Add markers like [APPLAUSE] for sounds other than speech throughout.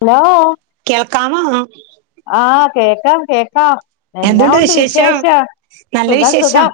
Hello കേൾക്കാമോ ആ കേക്കാം കേക്കാം എന്നാണ്ട് വിശേഷം നല്ല സുഖം വിശേഷം സുഖം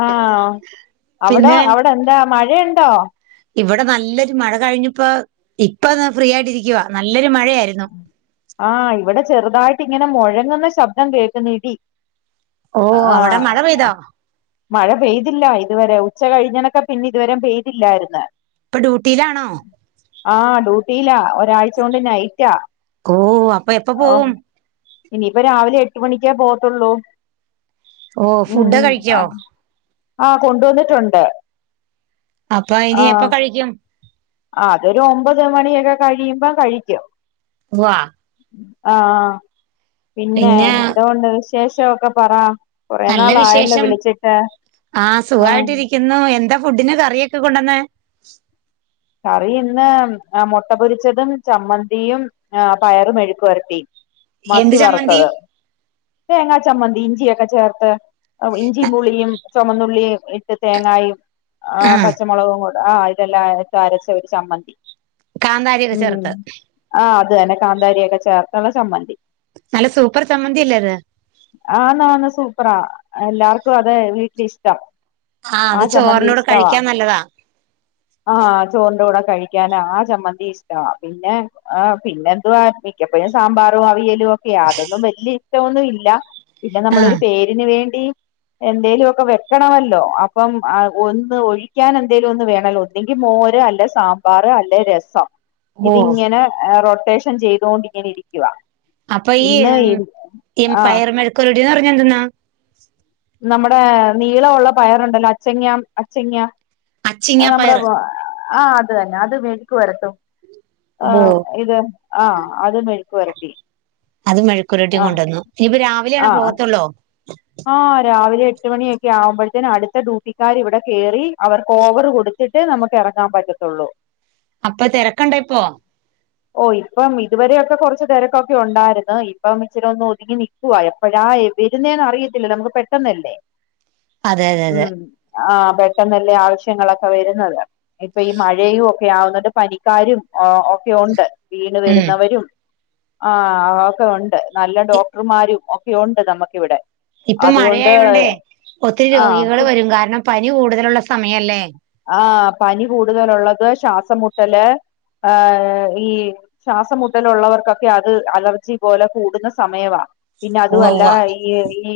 ആ അവിടൊ പിന്നെ അവിടെ എന്താ മഴയുണ്ടോ ഇവിടെ നല്ലൊരു മഴ കഴിഞ്ഞപ്പോ ഇപ്പൊ ഫ്രീ ആയിട്ടിരിക്വാ നല്ലൊരു മഴയായിരുന്നു ആഹ് ഇവിടെ ചെറുതായിട്ട് ഇങ്ങനെ മുഴങ്ങുന്ന ശബ്ദം കേൾക്കുന്നു ഇടി ഓ അവടെ ആഹ് മഴ പെയ്തൊ മഴ പെയ്തില്ല ഇതുവരെ ഉച്ച കഴിഞ്ഞനൊക്കെ പിന്നെ ഇതുവരെ പെയ്തില്ലായിരിന്ന് പ്പൊ ഡ്യൂട്ടിയിലാണോ ആഹ് ഡ്യൂട്ടിയില്ലാ ഒരാഴ്ച കൊണ്ട് നൈറ്റാ ഓ അപ്പൊ എപ്പൊ ഓഹ് പോവും ഇനിയിപ്പോ രാവിലെ എട്ട് മണിക്കേ പോവത്തള്ളൂ ഓ ഹ് ഫുഡ് ആ കഴിക്കോ ആ കൊണ്ടുവന്നിട്ടുണ്ട് അപ്പൊ അയിനി എപ്പൊ കഴിക്കും ആ അതൊരു ഒമ്പത് മണിയൊക്കെ കഴിയുമ്പോ കഴിക്കും വാ ആ പിന്നെ എന്തോ ഒണ്ട് വിശേഷവൊക്കെ പറ കൊറേ നല്ല നാളായല്ലോ വിശേഷം വിളിച്ചിട്ട് ആ ആഹ് സുഖായിട്ടിരിക്യുന്നു എന്താ ഫുഡിന് കറിയൊക്കെ കൊണ്ടന്നേ കറി ഇന്ന് മുട്ട പൊരിച്ചതും ചമ്മന്തിയും പയർ മെഴുക്ക് വരട്ടിയും മത്തി എന്ത് ചമ്മന്തി വറുത്തത് തേങ്ങാ ചമ്മന്തി ഇഞ്ചിയൊക്കെ ചേർത്ത് ഇഞ്ചിയും പുളിയും ചുമന്നുള്ളി ഇട്ട് തേങ്ങായും ആ പച്ചമുളകും കൂടെ ആ ഇതെല്ലാ ട്ടരച്ച ഒരു ചമ്മന്തി കാന്താരിയൊക്കെ ഉം ചേർത്ത് ആഹ് അത് കാന്താരിയൊക്കെ ചേർത്ത്ള്ള ചമ്മന്തി നല്ല സൂപ്പർ ചമ്മന്തി അല്ലെ അത് ആന്ന് ആന്ന് സൂപ്പറാ എല്ലാർക്കും അതെ വീട്ടില് ഇഷ്ടാ ആ അത് ചമ്മന്തി ചോറിനോട് ഇഷ്ടവ കഴിക്കാൻ നല്ലതാ ആ ത്തിന്റുടെ കഴിക്കാൻ ആ ചമ്മന്തി ഇഷ്ടാ പിന്നെ പിന്നെ എന്തുവാ മിക്കപ്പഴും സാമ്പാറും അവിയല് ലൊക്കെയാ അതൊന്നും വലിയ ഇഷ്ടന്നുല്ലാ പിന്നെ നമ്മളൊരു ആഹ് പേരിന് വേണ്ടി എന്തേലു ഒക്കെ വെക്കണമല്ലോ അപ്പം ആ ഒന്ന് ഒഴിക്കാൻ എന്തേലും ഒന്ന് വേണലൊ ഒന്നെങ്കിൽ മോ രു അല്ല സാമ്പാർ അല്ല രസൊ ഓ ഇതിങ്ങനെ റോറ്റേഷ ഷൻ ചെയ്തു കൊണ്ട് ഇങ്ങനെ ഇരിക്യാ അപ്പൊ ഈ ആഹ് പയർ മെഴുകുടിന് പറഞ്ഞ എന്തൊന്നാ നമ്മുടെ നീളഒള്ള പയറുണ്ടല്ലോ അച്ചിങ്ങ അച്ചിങ്ങ അച്ചിങ്ങ നമ്മടെ പയറ് ആ അത് അന്നെ അത് മെഴിക്ക് വരട്ടും ആ ഓ ഇത് ആ അത്‌ മെഴുക്ക് വരട്ടി അത് മെഴ്ക്കവരട്ടി കൊണ്ടുവന്നു ഇനി ഇപ്പോ രാവിലാണ ആ പോകത്തൊള്ളൂ ആ രാവിലെ എട്ട മണിയൊക്കെ ആുമ്പോഴത്തേും ആവുമ്പഴ്ത്തിന് അടുത്ത ഡ്യൂട്ടിക്കാർ ഇവടെ കേറി അവർകോഓവർ കൊടുത്തിട്ട് നമ്മക്ക് ഇറങ്ങാൻ പറ്റു ഒള്ളൂ അപ്പൊ തെരക്ക്ണ്ട ഇപ്പോ ഓ ഇപ്പം ഇതുവരെഒക്കെ കൊർച്ച് തെരക്കൊക്കെ ഒണ്ടായിര്ന്ന് ഇപ്പം ഇച്ചിരി ഒന്ന് ഒതുങ്ങി നിക്കുവാ എപ്പഴാ ആ വരുന്നെന്ന് അറിയത്തില്ലല്ലോ നമ്മക്ക് പെട്ടെന്നല്ലേ അതെ അതെ അതെ പെട്ടെന്ന്ള്ള ആവശ്യങ്ങളൊക്കെ വരുന്നത് ഇപ്പൊ ഈ മഴയും ഒക്കെ ആവുന്നുണ്ട് പനിക്കാരും ഓ ക്കെണ്ട് വീണ് ഉം വരുന്നവരും ആ ഒക്കെ ഉണ്ട് നല്ല ഇ- ഡോക്ടർമാരും ഒക്കെണ്ട് നമുക്കിവിടെ ഇപ്പൊ അതുകൊണ്ട് മഴയായോണ്ടേ ഒത്തിരി രോഗികൾ ആഹ് വരും കാരണം പനി കൂടുതലുള്ള സമയല്ലേ ആ പനി കൂടുതലുള്ളത് ശ്വാസമുട്ടല് ആ ഈ ശ്വാസംമുട്ടലുള്ളവർക്കൊക്കെ അത് അലർജി പോലെ കൂടുന്ന സമയവാ പിന്നെ ഉവ്വ അതുവല്ലാ ഉവ്വ ഈ ഈ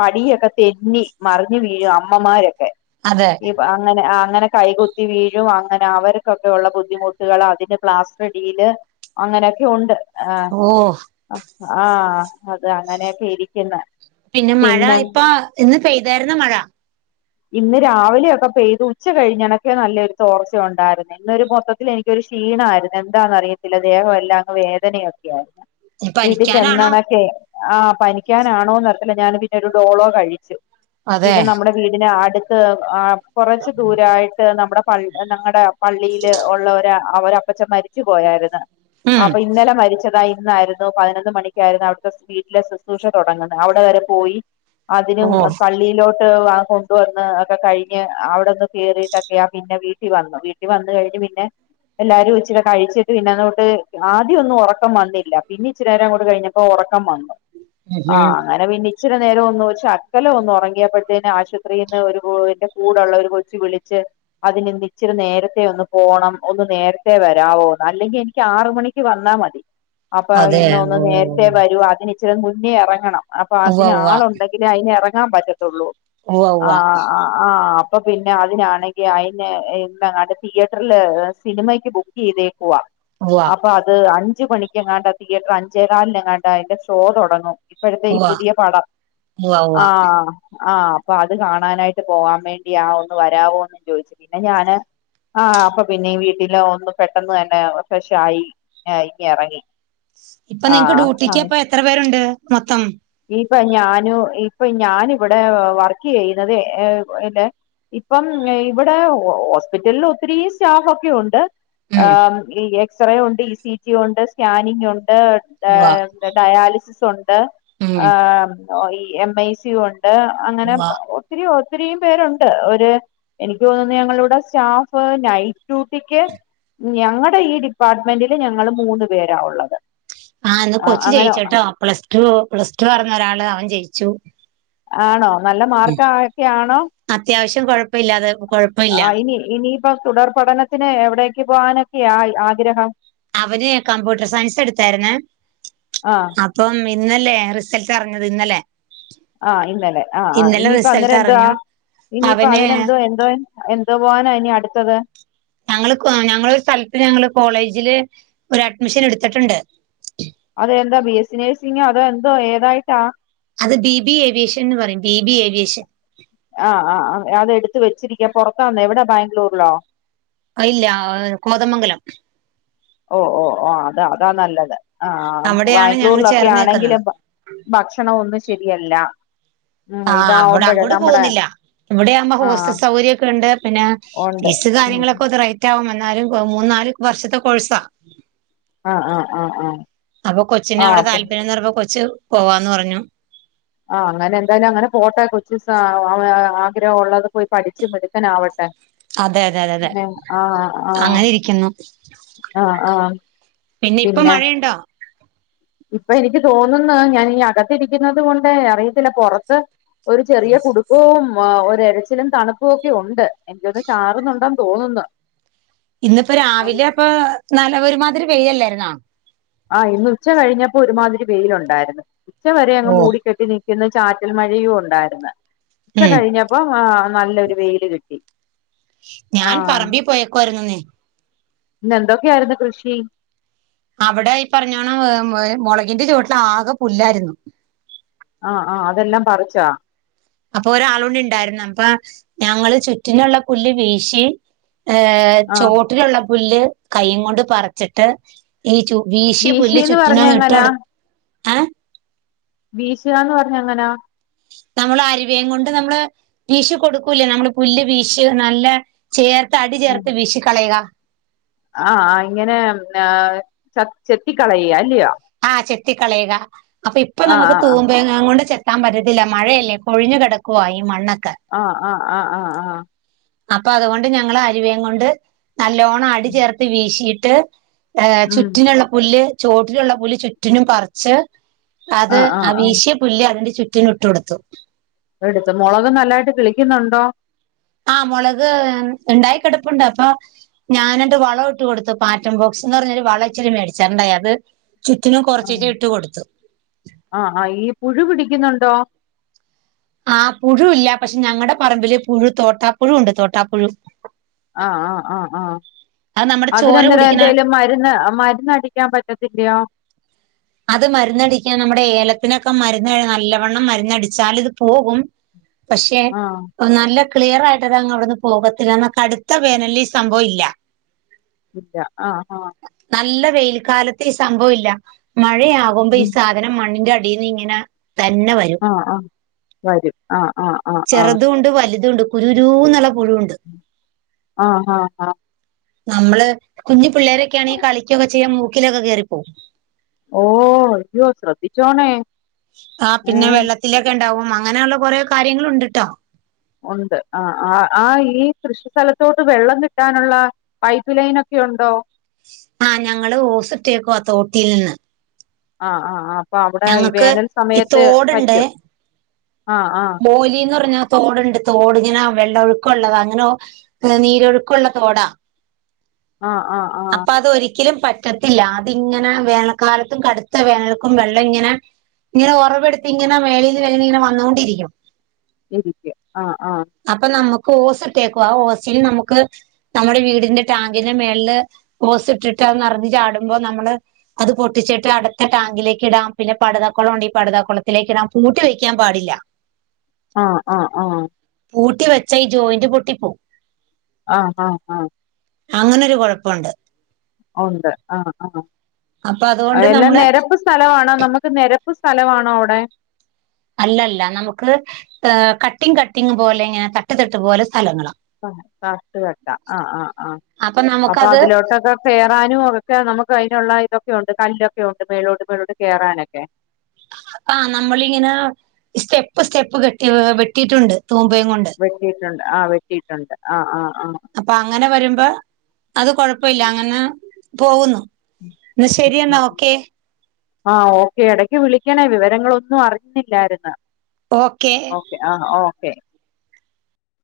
പടിയൊക്കെ തെഞ്ഞി മറിഞ് വീഴു അമ്മമാര് അതെ അങ്ങനെ കൈകുത്തി വീഴും അങ്ങനെ അവർക്കൊക്കെ ഉുള്ള ബുദ്ധിമുട്ടുകൾ അതിന്റെ പ്ലാസ്റ്ററിടിയില് അങ്ങനെയൊക്കെ ഉണ്ട്. ഓ. ആഹ് അത് അങ്ങനെയൊക്കെ ഇരിക്ക്ന്ന്. പിന്നെ മഴ ഇപ്പൊ ഇന്ന് പെയ്തായിര്ന്നോ മഴ? ഇന്ന് രാവിലെയൊക്കെ പെയ്തു ഉച്ച കഴിഞ്ഞണെക്കെ നല്ലൊരു തോർച്ച ഉണ്ടായിരുന്നു ഇന്നൊരു മൊത്തത്തിൽ എനിക്കൊരു ക്ഷീണമായിരുന്നു എന്താണെന്ന് അറിയ ത്തില്ല ദേഹമെല്ലാം അങ് വേദനയൊക്കെ ആയിരുന്നു. ഇനി വീട്ടിൽ പനിക്കാനാണോ ചെന്നണക്കെ ആ പനിക്കാനാണോന്നറി അല്ല ഞാൻ പിന്നെ ഒരു ഡോളോ കഴിച്ചു. അതെ പിന്നെ നമ്മുടെ വീടിന് അട്ത്ത് ആ കൊറച്ച് ദൂരായിട്ട് നമ്മുടെ പൾ ഞങ്ങടെ പള്ളീൽ ഒള്ള ഒര് ഒരപ്പച്ചൻ മരി ച്ച് പോയായിരുന്നു ഉം അപ്പൊ ഇന്നലെ മരിച്ചതായി ന്നായിരുന്നു പതിനൊന്നു മണിക്കായിരുന്നു അവിടുതെ വീട്ടിലെ ശുശ്രൂഷ തുടങ്ങുന്നത് അവിടെ വരെ പോയി ഓ അതിനും പള്ളിയിലോട്ട് വാ കൊണ്ടുവന്ന് ഒക്കെ കഴി അവിടൊന്ന് കേറിട്ടൊക്കെയാ പിന്നെ വീട്ടിൽ വന്നു വീട്ടിൽ വന്ന് കഴിഞ്ഞ് പിന്നെ എല്ലാരും ഇച്ചിരി കഴിച്ചിട്ട് പിന്നെ അങ്ങോട്ട് ആദ്യംന്നും ഉറക്കം വന്നില്ല പിന്ന ഇച്ചിരെ അങ്ങോട്ട് കഴിഞ്ഞപ്പോ ഒറ റക്കം വന്നു ഉം ആ ഉം. അങ്ങനെ പിന്നി ഇച്ചിരി നേരം ഒന്ന് ശക്കലംഒന്ന് ഉറങ്ങിയപ്പോഴത്തേന് ആശുപത്രിൽന്ന് ഒരു കൂടുള്ളൊര് കൊച്ചു വിളിച്ച് അതിനിന്ന് ഇച്ചിരി നേരത്തെ ഒന്ന് പോണം ഒന്ന് നേരത്തെ വരവോന്ന്? അല്ലെങ്കിൽ എനിക്ക് ആറ് മണിക്ക് വന്നാൽ മതി. അപ്പൊ അതെ ഇന്ന ഒന്ന് ഓ നേരത്തെേ വരൂ അതിന് ഇച്ചിരി മുന്നേ ഇറങ്ങണം. അപ്പൊ ഉവ്വ അതിന് ആളുണ്ടെങ്കിലേ അതിന് ഇറങ്ങാൻ പറ്റത്തൊള്ളൂ. ഉവ്വ് ഉവ്വ് ആ അപ്പൊ പിന്നെ അതിനാണെങ്കിൽ അയിന് എന്നങ്ങാട്ട് തിയേറ്ററിൽ സിനിമക്ക് ബുക്ക് ചെയ്തേക്കുവ. ഉവ്വ ഉവ്വ അപ്പൊ അത് അഞ്ച് മണിക്കെങ്ങാണ്ട് തിയേറ്റർ അഞ്ചേകലിനെങ്ങാണ്ട് അതിന്റെ ഷോ തുടങ്ങും ഇപ്പോഴത്തെ ഈ ഉവ്വ പുതിയ പടം ഉവ്വ ഉവ്വ ആഹ് ആഹ് അപ്പൊ അത് കാണാനായിട്ട് പോകാൻ വേണ്ടി ആ ഒന്ന് വരാവോന്ന് ചോദിച്ചു പിന്നെ ഞാൻ ആഹ് അപ്പൊ പിന്നെ വീട്ടിൽ ഒന്ന് പെട്ടെന്ന് തന്നെ ഫ്രഷായി ഇറങ്ങി. ഇപ്പൊ നിങ്ങക്ക് ആ ഡ്യൂട്ടിക്ക് അപ്പം എത്ര പേരുണ്ട് മൊത്തം? ഇപ്പം ഞാനു ഇപ്പൊ ഞാൻ ഇവിടെ വർക്ക് ചെയ്യുന്നത് എ ഏല്ലെ- ഇപ്പം ഇവിടെ ഹോസ്പിറ്റലിൽ ഒത്തിരി സ്റ്റാഫോക്കെ ഉണ്ട്. ആ ഉം എക്സ്റേ ഉണ്ട്, ഇസിജി ഉണ്ട്, സ്കാനിങ് ഉ. ഡാ ഉവ്വ ഡാ ഡയാലിസിസ് ഉണ്ട് ഉം അ് ഈ എം ഐ സ്യുണ്ട്. ണ്ട് അങ്ങനെ ഉവ്വ ഒത്തിരി ഒത്തിരിയും പേരുണ്ട് ഒരു എനിക്ക് തോന്നുന്നു ഞങ്ങളടെ സ്റ്റാഫ് നൈറ്റ് ഡ്യൂട്ടിക്ക് ഞങ്ങളുടെ ഈ ഡിപ്പാർട്ട്മെന്റിൽ ഞങ്ങൾ മൂന്ന് പേരാഉള്ളത്. ആ ഇന്ന് കൊച്ചു ജയിച്ചുട്ടോ പ്ലസ് ടു പ്ലസ് ടുവാറ്ന്ന് ഒരാള് അവൻ ജയിച്ചു. ആണോ നല്ല മാർക്ക് ആ ഒക്കെ ആണോ? ട്ടും കുഴപ്പ ഇില്ലാതെ കൊയപ്പില്ല. ഇപ്പൊ തുടർ പഠനത്തിന് എവിടേക്ക് പോകാനൊക്കെയാ ആഗ്രഹം. അവന് കമ്പ്യൂട്ടർ സയൻസ് എടുത്തായിരുന്ന് ആ അപ്പം ഇന്നല്ലേ റിസൾട്ട് അറിഞ്ഞത്? ഇന്നല്ലെ ആഹ് ഇന്നലെ ആഹ ആ് ഇനിയിപ്പോ റിസൾട്ട് അന്നേരം എന്തുവാ? അറിഞ്ഞു ഇനിയിപ്പോ അവന് അതിനെന്തോ എന്തോ എന്തോ പോവാനാ ഇനി അടുത്തത്. ഞങ്ങൾക് ഞങ്ങളരു സ്ഥലത്ത് ഞങ്ങള് കോളേജിൽ ഒരു അഡ്മിഷൻ എടുത്തിട്ടുണ്ട്. അത് എന്താ ബി എസ് സി നേഴ്സിങ്ങോ? അതോ എന്തോ ഏതായിട്ടാ? അത് ബി ബി ഏവിയേഷൻ എന്ന് പറയും. B B aviation. ആ ആ ആ, അത് എടുത്ത് വെച്ചിരിക്ക പൊറതാന്നോ എവിടാ ബാംഗ്ലൂരിലോ? ഇല്ല കോതമംഗലം. ഓ ഓ ഓ അതാ അതാ നല്ലത്. ആഹ അവിടെയാണ് ഞങ്ങൾ ബാംഗ്ലൂരിലൊക്കെ ആണെങ്കിൽ ചേർന്നേക്കുന്നത് ഭക്ഷണം ഒന്നും ശരിയല്ല. ഉം ആ അവടെ ഇതാവുമ്പോഴേ അങ്ങോട്ട് നമ്മുടെ പോകുന്നില്ല ഇവിടെയാവുമ്പോ ആ ഹോസ്റ്റൽ സൗകര്യൊക്കെ ഉണ്ട് പിന്നെ ഉണ്ട് വി ഉം ഉം. കാര്യങ്ങളൊക്കെ ഒന്ന് റൈറ്റ് ആക വന്നാലും മൂന്ന നാല് വർഷത്തെ കോൾസാ. ആ ആ ആ അപ്പൊ കൊച്ചിനെ ആ അവിടെ ആ താല്പര്യംന്ന്റുമ്പോ കൊച്ച് പോവാന്ന് പറഞ്ഞു. ആ അങ്ങനെ എന്തായാലും അങ്ങനെ പോട്ടെ കൊച്ചു സാ അവ ആഗ്രഹം ഉള്ളത് പോയി പഠിച്ച് മിടുക്കനാവട്ടെ. അതെ അതെ അതെ അതെ-തെ പിന്നെ ആ ആ അങ്ങനെ ഇരിക്കുന്നു. ആ ആ പിന്നെ ഇപ്പൊ മഴയുണ്ടോ? ഇപ്പൊ എനിക്ക് തോന്നുന്ന് ഞാൻ ഈ അകത്തിരിക്കുന്നത് കൊണ്ട് അറിയത്തില്ല പൊറത്ത് ഒരു ചെറിയ കുടുക്കഉം ആ ഒരയ്ച്ചിലും തണുപ്പും ഒക്കെ ഉണ്ട് എനിക്കൊന്ന് ചാറുന്നുണ്ടന്ന് തോന്നുന്നു. ഇന്നിപ്പോ ആ രാവിലെ പ്പൊ നല്ല ഒരുമാതിരി വെയില്ലായിരുന്നോ ആഹ് ഇന്ന് ഉച്ച കഴിഞ്ഞപ്പൊ ഒരുമാതിരി വെയിലുണ്ടായിരുന്ന് ഉച്ച വരെ അങ്ങ് ഓ മൂടിക്കെട്ടി നി ഇന്ന് ചാറ്റൽ മഴയും ഉണ്ടായിര്ന്ന് കുറച്ച് ഉം കഴിഞ്ഞപ്പോ നല്ലൊരു വെയില് കിട്ടി. ആ ഞാൻ പറമ്പിൽ പോയേകായിരുന്നുന്നേ ഇന്ന് എന്തൊക്കെയായിരുന്നു കൃഷി അവിടെഈ പറഞ്ഞോണം മ്മ് മുളകിന്റെ ചുവട്ടില് ആകെ പുല്ലായിരുന്നു. ആ ആ അതെല്ലാം പറിച്ചാ? അപ്പൊ ഒരാള്ളൂടി ഇണ്ടായിര്ന്നു അപ്പൊ ഞങ്ങള് ചുറ്റിനുള്ള പുല്ല് വീശി ഏഹ ആഹ് ചോട്ടിലുള്ള പുല്ല് കൈ കൊണ്ട് പറിച്ചിട്ട് ഈ ചു വീശിയ പുല്ല് വീശീന്ന് പറഞ്ഞ ചുറ്റിനും ഇട്ട് എ [UNINTELLIGIBLE] ഭീശിഅ പറഞ്ഞ അങ്ങനാ? നമ്മൾ അരുവേയും കൊണ്ട് നമ്മള് വീശി കൊടുക്കൂലെ നമ്മള് പുല്ല് വിശി നല്ല ചേർ തടി ആഹ് ചേർത്ത് വീശി കളയുക. ആഹ് ഇങ്ങനെ ച ചെത്തിക്കളയ അല്ലയോ? കത്തി കളയുക അപ്പൊ ഇപ്പൊ ആഹ് നമുക്ക് ആഹ് തൂമ്പയെനാ കൊണ്ട് [UNINTELLIGIBLE] പറ്റത്തില്ല മഴയല്ലേ കൊഴിഞ്ഞു കിടക്കുവാ ഈ മണ്ണ്. ആ-ആ-ആ-ആ-ആ അപ്പൊ അതുകൊണ്ട് ഞങ്ങള് അരുവേയും കൊണ്ട് നല്ലോണം അടി ചേർത്ത് വീശീട്ട് ഏ് ഉം ചുറ്റിനുള്ള പുല്ല് ചോട്ടിലുള്ള പുല്ല് ചുറ്റിനും പറിച്ച് അത് ആഹ് ആ ആഹ് ആഹ് വീശിയ പുല് അതിന്റെ ചുറ്റിനും ഇട്ട് കൊടുത്തു. എടുത്ത മുളക് നല്ലായിട്ട് കി ളിക്കുന്നുണ്ടോ ആ മുളക് ഇണ്ടായി കെടപ്പുണ്ട് അപ്പൊ ഞാനത് വളൊഇട്ട് കൊടുത്ത് പാറ്റം ബോക്സ് ന്ന് പറഞ്ഞരു വളച്ചിരി മേടിച്ച്ണ്ടായി അത് ചുറ്റിനും ആഹ് കൊറച്ചിചെ ഇട്ട് കൊടുത്തു. ആഹ് ആഹ് ഈ പുഴു പിടിക്കുന്നുണ്ടോ ആ പുഴു ഇല്ല, പക്ഷെ ഞങ്ങടെ പറമ്പില് പുഴു തോട്ടാപ്പുഴു ഉണ്ട് തോട്ടാപ്പുഴു അ- ആ-ആ- ആ അത് നമ്മുടെ ചോര അതിനെന്തേര കുടിക്കണ എന്തേലും മരുന്ന് മരന്നടിക്കാൻ പറ്റത്തില്ലയോ? അത് മരുന്നടിക്കാൻ നമ്മുടെ ഏലത്തിനൊക്കെ മരുന്ന് നല്ലവണ്ണം മരുന്നടിച്ചാൽ ഇത് പോകും, പക്ഷെ ആഹ് നല്ല ക്ലിയർ ആയിട്ട് അതങ്ങ് അവിടുന്ന് പോകത്തില്ലന്ന കടുത്ത വേനലിൽ ഈ സംഭവം ഇല്ല. ഇല്ല ആ ഹാ നല്ല വെയിൽക്കാലത്ത് ഈ സംഭവ ഇല്ല മഴയാകുമ്പോ ഈ ഉം സാധനം മണ്ണിന്റെ അടീന്ന് ഇങ്ങനെ തന്നെ വരും ആഹ് ആഹ് വരും ആഹ് ആഹ് ആഹ് ആഹ് ചെറുതൂണ്ട് വലുതൂണ്ട് ഒരു രൂ ന്ന്ള്ള [UNINTELLIGIBLE] ആഹ ആഹ് ഹഹ്, നമ്മള് കുഞ്ഞു പിള്ളേരൊക്കൊണെങ്കി കളിക്കൊക്കെ ചെയ്യാ [UNINTELLIGIBLE] മൂക്കിലൊക്കെ കയറിപ്പോകും. ഓ ഇയ്യോ ശ്രദ്ധിച്ചോണേ.. ആ പിന്നെ ഏഹ് വെള്ളത്തിലൊക്കെ ഇണ്ടാവും അങ്ങനെയുള്ള കൊറെ കാര്യാങ്ങളുംഉണ്ട്ട്ടാ ഉണ്ട് ആ ആ ആ ഈ കൃഷി സ്ഥലത്തോട്ട് വെള്ളം കിട്ടാനുള്ള പൈപ്പ് ലൈനൊക്കെ ഉണ്ടോ ആഹ് ഞങ്ങള് ഓസിട്ടേക്കുവാ തോട്ടിൽ നിന്ന് ആഹ് ആഹ് അപ്പൊ അവടെ ഈ ഞങ്ങക്ക് വേനൽ ഈ സമയത്ത് വറ്റും ബോലിന്നറഞ്ഞ തോടുണ്ട് തോടിങ്ങനാ വെള്ളം ഒഴുക്കള്ളതാ അങ്ങനൊ നീരൊഴുക്കുള്ള തോടാ ആഹ് ആഹ് ആഹ് അപ്പൊ അത് ഒരിക്കലും വറ്റത്തില്ല അതിങ്ങനെ വേനൽക്കാലത്തും കടുത്ത വേനൽക്കും വെള്ളം ഇങ്ങനെ ഇങ്ങനെ ഉറവടുത്തിങ്ങന മേളിൽ മേളീന്ന്ങ്ങനെ വന്നോണ്ടിരിക്കും ഇരിക്കും ആഹ് ആഹ് അപ്പൊ നമുക്ക് ഓസ് ഇട്ടേക്കുവാ ആ ഓസില് നമുക്ക് നമ്മുടെ വീടിന്റെ ടാങ്കിന്റെ മേള്ല് ഓസ് ഇട്ടിട്ട് നിറഞ്ഞ് ചാടുമ്പോ നമ്മള് അത് പൊട്ടിച്ചിട്ട് അടുത്ത ടാങ്കിലേക്ക് ഇടാം പിന്നെ പടതക്കുളംണ്ട് ഈ പടുത കുളത്തിലേക്കിടാം പൂട്ടി വെക്കാൻ പാടില്ല ആഹ് ആഹ് ആഹ് പൂട്ടി വെച്ച ഈ ജോയിന്റ് പൊട്ടി പോ ആഹ് ആഹ് ആഹ് അങ്ങനെൊരു കൊഴപ്പുണ്ട് ഉണ്ട് ആ അപ്പൊ ആ അതുകൊണ്ട് എല്ലാം നമ്മള് നിരപ്പ് സ്ഥലമാണോ നമുക്ക് നിര പ്പ് സ്ഥലമാണോ അവിടെ? അല്ലല്ല നമുക്ക് കട്ടിങ് കട്ടിങ് പോലെ ഇങ്ങനെ തട്ട് തട്ട് പോലെ സ്ഥലങ്ങളാ ആ തട്ടുതട്ടാ ആഹ് ആഹ് ആഹ് അപ്പൊ അതിലോട്ടൊക്കെ കയറാനും ഒക്കെ നമുക്ക് അയ്നുള്ള ഇതൊക്കെ ക്കെ ഉണ്ട് കല്ലൊക്കെ ഉണ്ട് മേളോട്ട് മേളോട്ട് കേറാനൊക്കെ? ആഹ് നമ്മളിങ്ങനെ സ്റ്റെപ്പ് സ്റ്റെപ്പ് കെട്ടി വെട്ടിയിട്ടുണ്ട് തൂമ്പയും കൊണ്ട് വെട്ടിട്ടുണ്ട് ആ വെട്ടിട്ടുണ്ട് ആഹ് ആ ആഹ് അപ്പ അത് കുഴപ്പില്ല അങ്ങനെ പോകുന്നു ന്ന ശരിയെന്നാ ഓക്കെ ആഹ് ഓക്കെ ഇടക്ക് വിളിക്കണേ വിവരങ്ങളൊന്നും അറിഞ്ഞില്ലായിര്ന്ന് ഓക്കെ ആഹ് ഓക്കെ